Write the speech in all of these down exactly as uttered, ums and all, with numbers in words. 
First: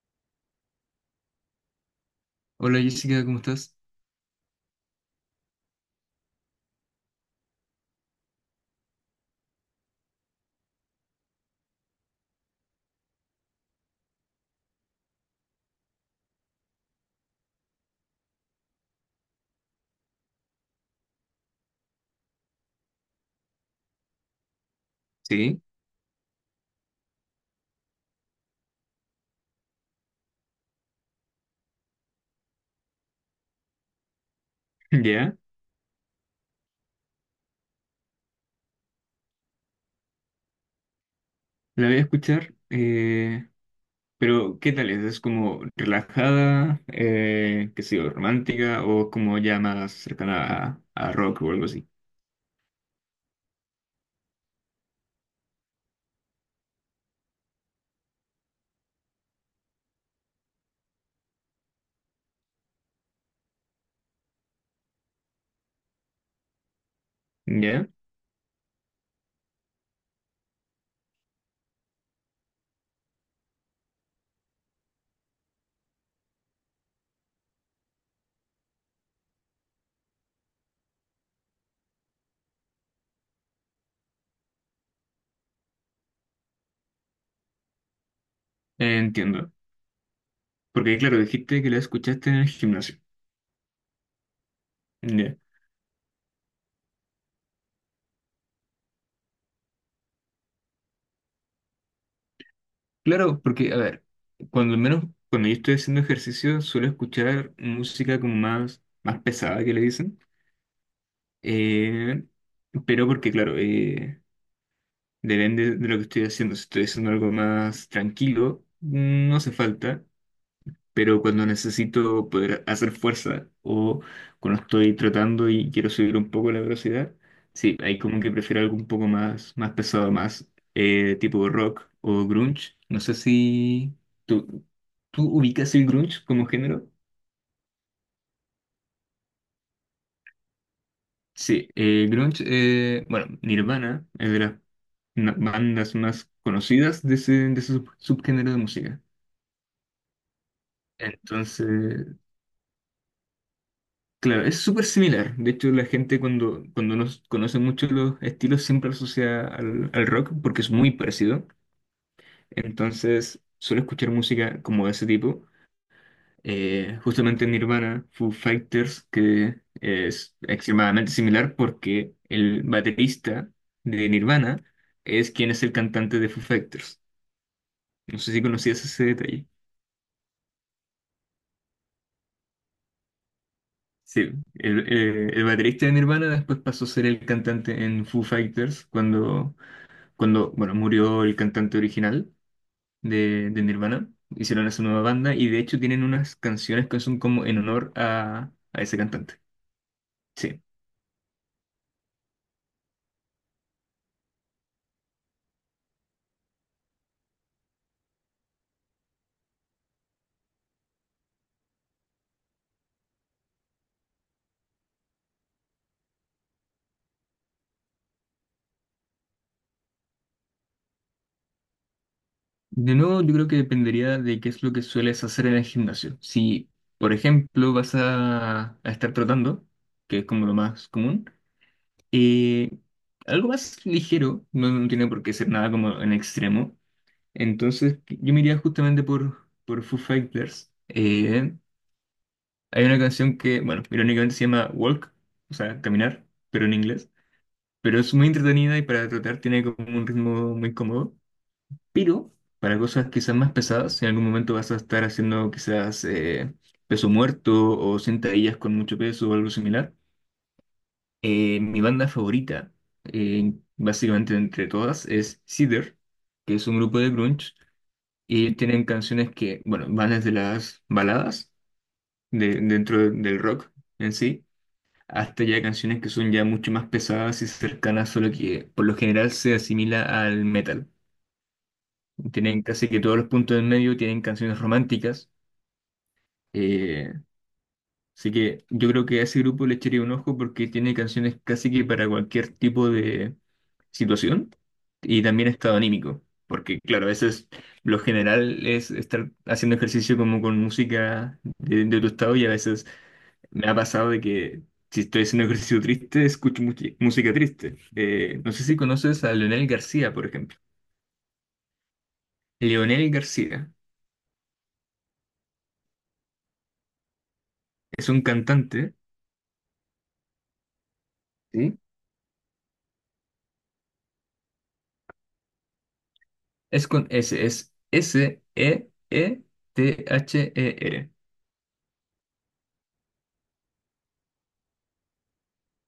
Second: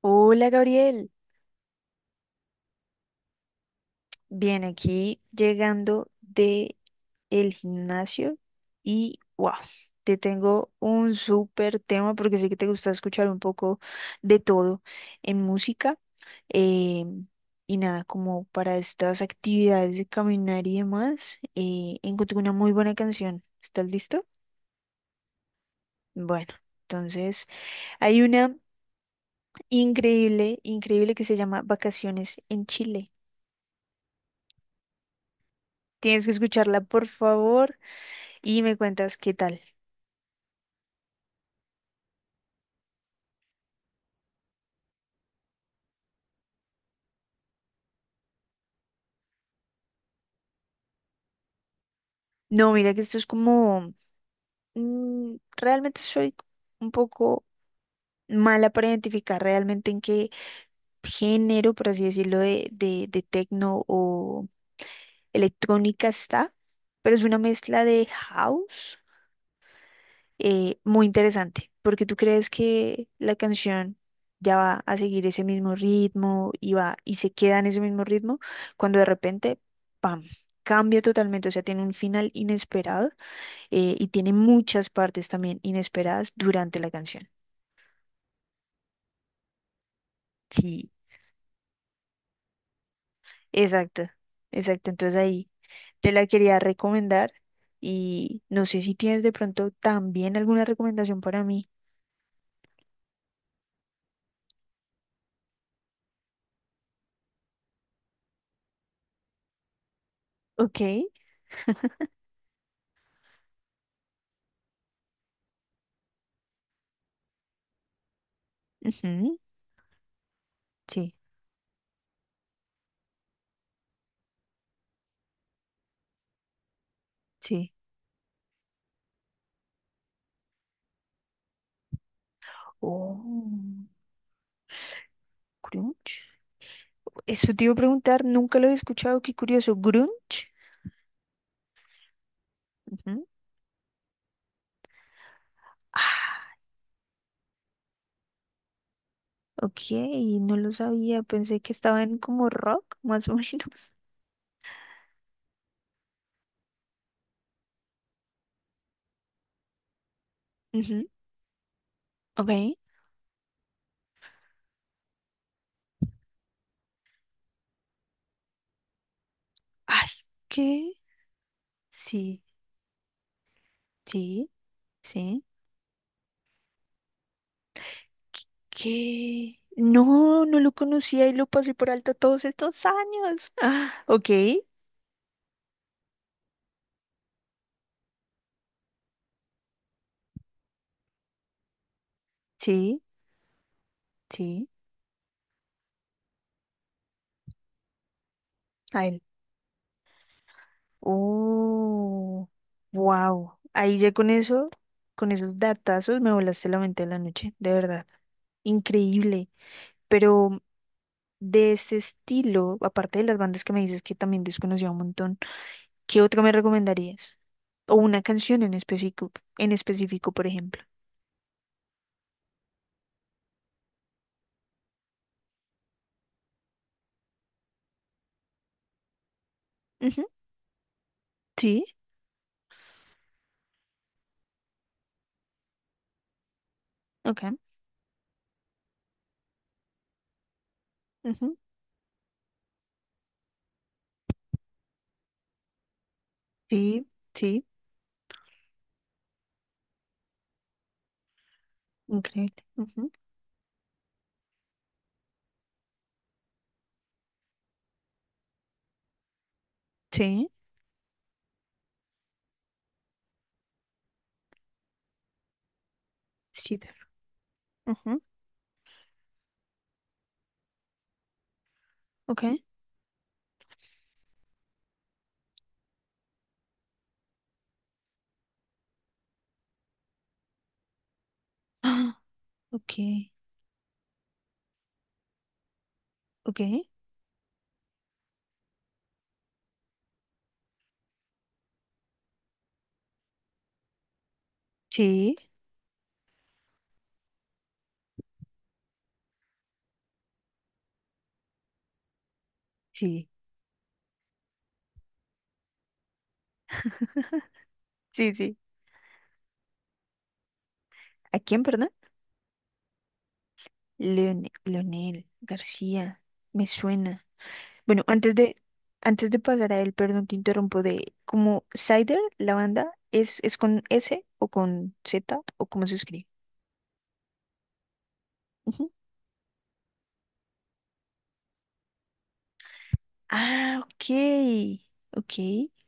Hola Gabriel, Hola Jessica, ¿cómo estás? bien aquí llegando de el gimnasio y wow, te tengo un súper tema porque sé que te gusta escuchar un poco de todo en música, eh, y nada, como para estas actividades de caminar y demás, eh, encontré una muy buena canción. ¿Estás listo? Sí, Bueno, entonces hay una increíble, increíble que se llama Vacaciones en Chile. ya, Tienes que escucharla, por favor. y me cuentas qué tal. la voy a escuchar. Eh, pero ¿qué tal es? ¿Es como relajada, eh, qué sé yo, romántica o como ya más cercana a, a rock o algo así? No, mira que esto es como, mm, realmente soy un poco mala para identificar realmente en qué género, por así decirlo, de, de, de tecno o electrónica está, pero es una mezcla Ya, de house eh, muy interesante, porque tú crees que la canción ya va a seguir ese mismo ritmo y va y se queda en ese mismo ritmo, cuando de repente, ¡pam! Cambia totalmente, o sea, tiene un final inesperado eh, y tiene muchas partes también inesperadas durante la canción. entiendo. Sí, Porque, claro, dijiste que la escuchaste en el gimnasio. exacto, exacto. Entonces Ya. ahí te la quería recomendar y no sé si tienes de pronto también alguna recomendación para mí. Claro, porque, a ver, cuando al menos cuando yo estoy haciendo ejercicio suelo escuchar música como más, más pesada que le dicen. Ok. eh, pero porque, claro, eh, depende de lo que estoy haciendo. Si estoy haciendo algo más tranquilo, no Ujú. hace falta. Sí, Pero cuando necesito poder hacer fuerza o cuando estoy trotando y quiero subir un poco la velocidad, sí. sí, hay como que prefiero algo un poco más, más pesado, más eh, tipo rock o grunge. No sé Oh, si tú, tú ubicas el grunge. grunge como género. Eso te iba a preguntar, nunca lo he escuchado, qué curioso. Grunge. Sí, eh, grunge, eh, Ujú. bueno, Nirvana es de las na- bandas más Ah, conocidas de ese, de ese sub- subgénero de música. ok, no lo sabía, pensé que estaba Entonces, en como rock, más o menos. claro, es súper similar. De hecho, la gente cuando, cuando nos conoce mucho los estilos siempre lo asocia al, al rock porque es muy Ujú. parecido. Ok. Entonces, suelo escuchar música como de ese tipo. Eh, justamente Nirvana, Foo Fighters, que Ay, es ¿qué? extremadamente similar porque Sí. el baterista de Sí, Nirvana es sí. quien es el cantante de Foo Fighters. No sé si conocías ese detalle. ¿Qué? No, no lo conocía y lo pasé por alto todos estos años. Ah, ok, Sí, el, eh, el baterista de Nirvana después pasó a ser el cantante en Foo Fighters cuando, cuando bueno, murió el cantante original sí, de, de Nirvana. Hicieron sí, esa nueva banda y de hecho tienen unas canciones que son como en honor a, a ese a él. cantante. Sí. Oh, wow. Ahí ya con eso, con esos datazos me volaste la mente de la noche, de verdad. Increíble. Pero de ese estilo, aparte de las bandas que me dices que también desconocía un montón, ¿qué otro me recomendarías? O una canción en específico, en específico, por ejemplo. De nuevo, yo creo que dependería de qué es lo que sueles hacer en el gimnasio. Si, por ejemplo, vas a, a estar trotando, que Ujú. es como lo más común, Sí, eh, algo más ligero, no, no tiene por qué ser nada como en extremo. ok. Entonces, yo me iría justamente por, por Foo Fighters. Eh, hay una canción que, bueno, irónicamente se llama Walk, o sea, caminar, pero en Sí, inglés. sí, Pero es muy entretenida y para tratar tiene como un ritmo muy cómodo. Pero increíble. para cosas Ujú. quizás más pesadas, en algún momento vas a estar haciendo quizás eh, peso muerto o sentadillas con mucho peso o algo similar. Sí, Eh, mi banda favorita, eh, básicamente entre todas, es Cedar, que es un cheater. grupo de grunge. Ujú. Y ellos tienen canciones que, bueno, van desde las baladas Ok. de, dentro de- del rock en sí, hasta ya canciones que son ya mucho más pesadas y cercanas, solo que por lo general se asimila al metal. Ah, Tienen casi ok, que todos los puntos en medio, tienen canciones románticas, ok. eh, así que yo creo que a ese grupo le echaría un ojo porque tiene canciones casi que para cualquier tipo de situación y Sí, también estado anímico. Porque, claro, a veces lo general es estar haciendo ejercicio como con música de, de tu estado y a veces sí, me ha pasado de que si estoy haciendo ejercicio triste, escucho muchi- música triste. sí, Eh, no sí. sé si conoces a Leonel García, por ejemplo. ¿A quién, perdón? Leonel García Leone- Leonel García. Me suena. Bueno, es un antes de, cantante. antes de pasar a él, perdón, te interrumpo de como ¿Sí? Cider, la banda, ¿es, es con ese o con zeta o cómo se escribe? Es con S, es S-E-E-T-H-E-R. Ah, ok. Ok,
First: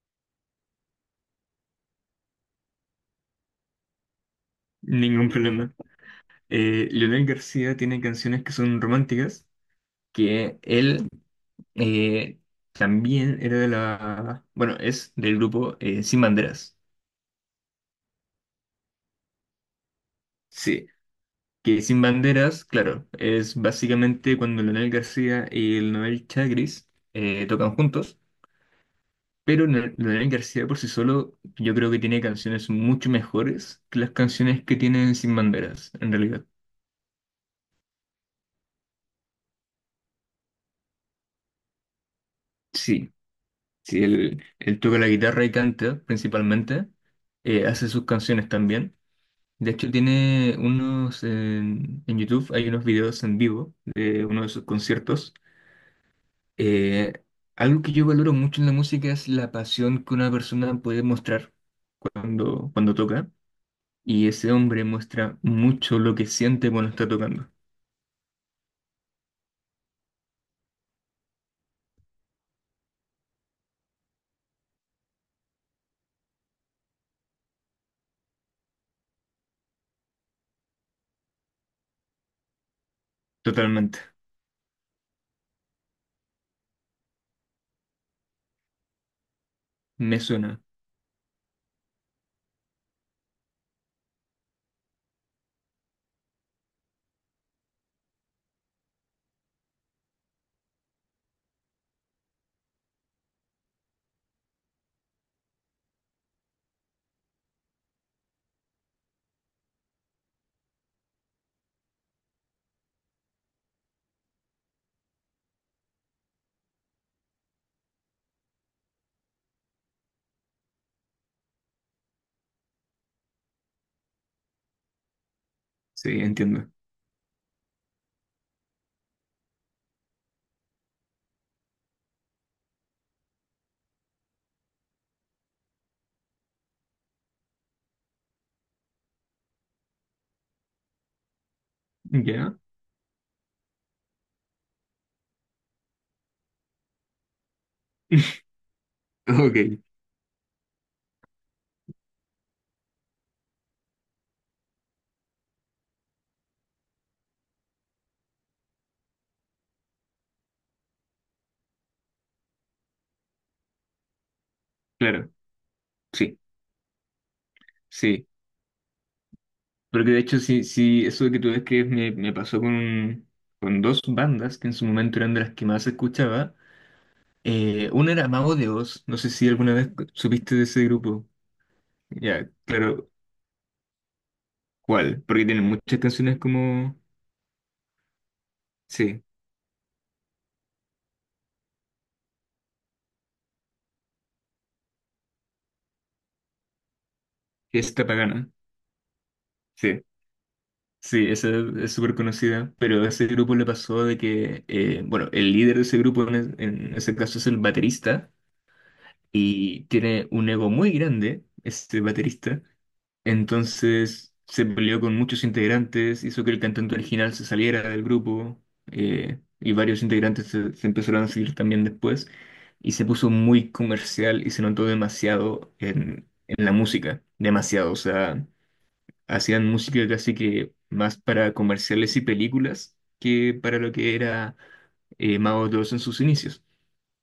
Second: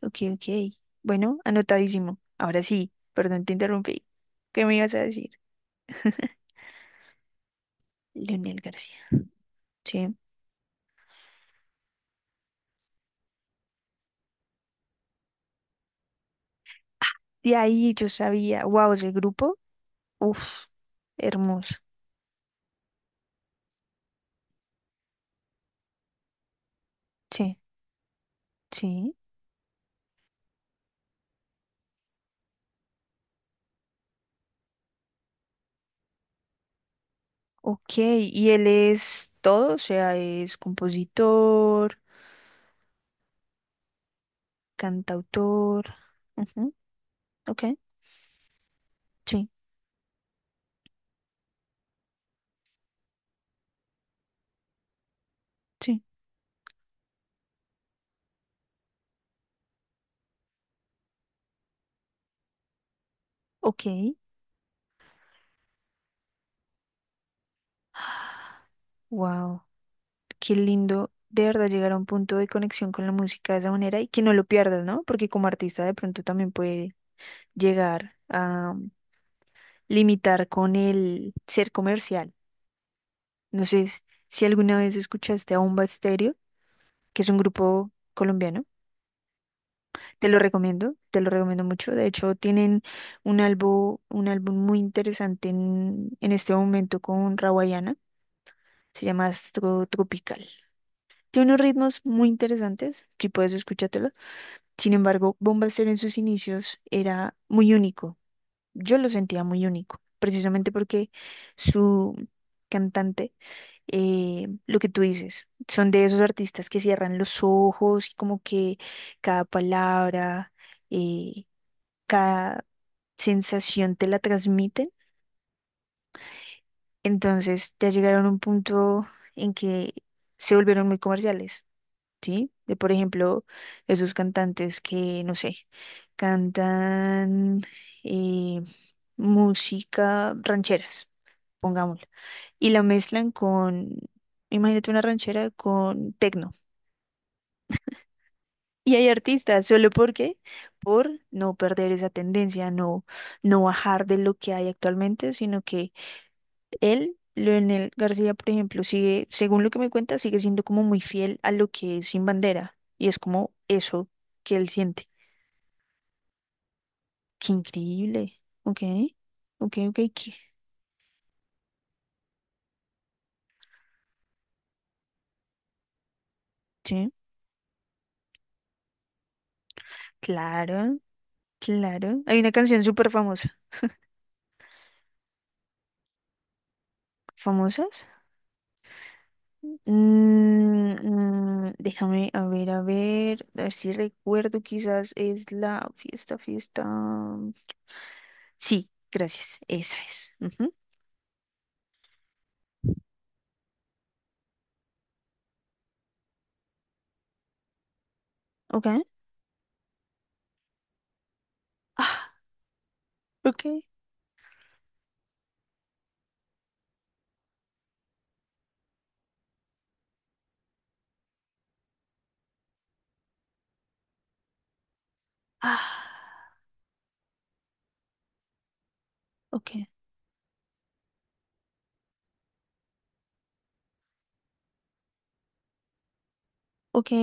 ok, ok. Bueno, anotadísimo. Ahora sí, perdón, te interrumpí. ¿Qué me ibas a Ningún decir? problema. Eh, Leonel García tiene canciones que Leonel son García. románticas, Sí. que él eh, también era de la... Bueno, es del grupo eh, Sin Banderas. De ahí yo sabía, wow, ese grupo, uff, Sí, hermoso. que Sin Banderas, claro, es básicamente cuando Leonel García y el Noel Chagris eh, Sí, tocan juntos, sí. pero Leonel Leonel García por sí solo yo creo que tiene canciones mucho mejores que las canciones que tienen Sin Banderas, en realidad. Ok, y él es todo, o sea, es compositor, Sí. Sí, él, él toca la guitarra y cantautor. canta Ujú. principalmente. Ok, Eh, hace sus canciones también. sí, De hecho, tiene unos en, en YouTube, hay unos videos en vivo de uno de sus conciertos. sí, Eh, algo que yo valoro mucho en la música es la pasión que una persona puede mostrar cuando, cuando toca. ok. Y ese hombre muestra mucho lo que siente cuando está tocando. Wow. Qué lindo de verdad llegar a un punto de conexión con la música de esa manera y que no lo pierdas, ¿no? Porque como artista de pronto también puede llegar a um, limitar con el ser comercial. No sé Totalmente. s- si alguna vez escuchaste a Bomba Estéreo, que es un grupo colombiano. Me Te lo suena. recomiendo, te lo recomiendo mucho. De hecho, tienen un álbum, un álbum muy interesante en, en este momento con Rawayana. Se llama Astro Tropical. Tiene unos ritmos muy interesantes. Si puedes, escúchatelo. Sin embargo, Bombaster en sus inicios era muy único. Yo lo sentía muy único, precisamente porque su cantante, eh, lo que tú dices, son de esos artistas que cierran los ojos y como que cada palabra, eh, cada sensación te la transmiten. Sí, entiendo. Entonces ya llegaron a un punto en que se volvieron muy comerciales. ¿Sí? De, por ejemplo, esos cantantes que, no sé, cantan eh, música rancheras, pongámoslo, ¿Ya? y la mezclan con, imagínate una ranchera con tecno. Y hay artistas, Ok, solo porque, por no perder esa tendencia, no, no bajar de lo que hay actualmente, sino que él, Leonel García, por ejemplo, sigue, según lo que me cuenta, sigue siendo como muy fiel a lo que es Sin Bandera, y es como eso que él siente. claro. Sí, Qué sí. increíble. Ok, ok, ok. Porque de qué- hecho, sí, sí, eso que tú describes me, me pasó con, con dos bandas que en su momento eran de las que más escuchaba. Sí, Eh, una era Mago de Oz, no sé si alguna vez supiste de ese claro, grupo. claro. Hay Ya, una canción claro, súper famosa. ¿cuál? Porque tienen muchas canciones como, ¿Famosas? sí, Mm, mm, déjame, a ver, a ver, a ver si recuerdo, quizás es la fiesta, fiesta. Fiesta Pagana. Sí, gracias, esa Sí, es. Ujú. sí, esa es súper conocida. Pero a ese grupo le pasó de que, eh, bueno, el líder de ese grupo en, es- en ese caso es el baterista. Ok. Y tiene un ego muy grande, este Ah, baterista. ok. Entonces se peleó con muchos integrantes, hizo que el cantante original se saliera del grupo, eh, y varios integrantes se, se empezaron a seguir también después y se puso muy comercial y se notó demasiado en, Ah, en la música, demasiado, o sea, hacían ok. música casi que más para comerciales y películas que para lo que era eh, Mago dos en sus inicios.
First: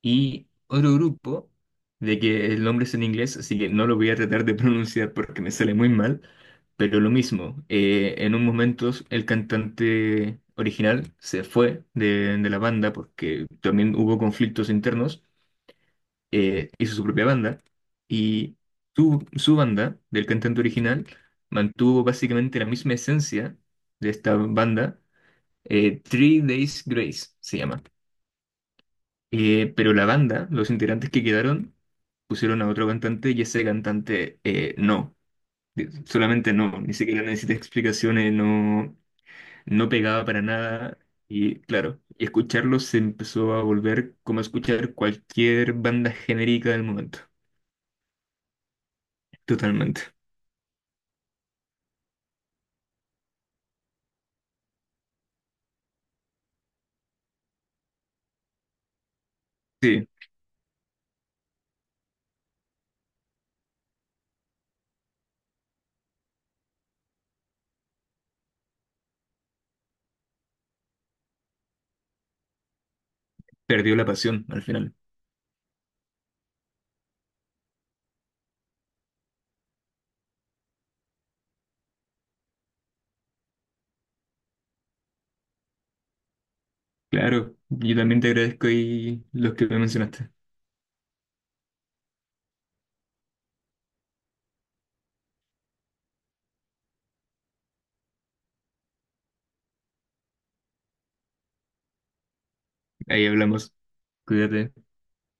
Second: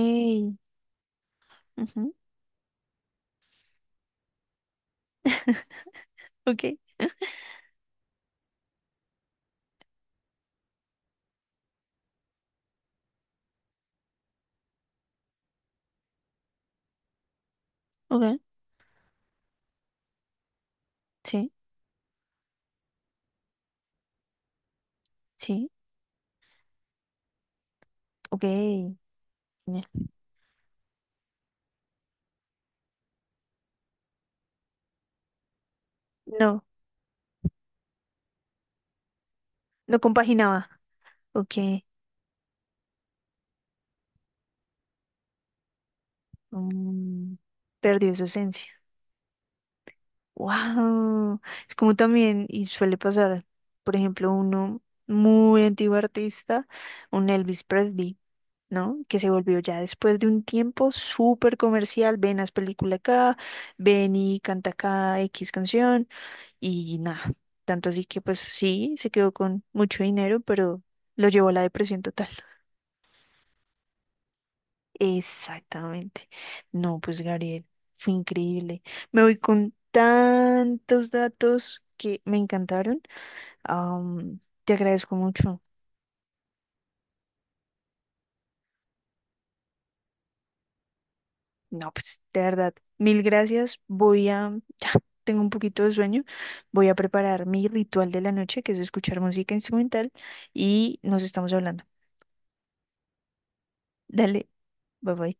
Y otro grupo ujú, de que el nombre es en inglés, así que no lo voy a tratar de pronunciar porque me sale muy mal, ok, pero lo mismo, eh, en un momento el cantante original se fue de, de la banda porque también hubo conflictos internos, eh, hizo su propia banda ok. y su, su banda del cantante original Sí, mantuvo básicamente la misma esencia de esta banda, sí, eh, Three Days Grace se llama. ok. Eh, Genial. pero la banda, los integrantes que quedaron, pusieron a otro cantante y ese cantante eh, no, eh, solamente No, no, ni siquiera necesita explicaciones, no, no no pegaba para compaginaba. nada. Ok. Y claro, y escucharlo se empezó a volver como escuchar cualquier banda genérica del momento, Mm, perdió su esencia. totalmente. Wow. Es como también, y suele pasar, por ejemplo, uno muy antiguo artista, un Elvis Presley, ¿no? Que se volvió ya Sí, después de un tiempo súper comercial. Ven, haz película acá, ven y canta acá equis canción, y nada. Tanto así que, pues sí, se quedó con mucho dinero, pero lo llevó a la depresión total. perdió la pasión al final. Exactamente. No, pues Gabriel, fue increíble. Me voy con tantos datos que me encantaron. Am, te agradezco mucho. Claro, yo también te agradezco y los que me mencionaste. No, pues de verdad, mil gracias. Voy a, ya, tengo un poquito de sueño. Voy a preparar mi ritual de la noche, que es escuchar música instrumental, y nos estamos hablando. Ahí hablamos, Dale, cuídate. bye bye.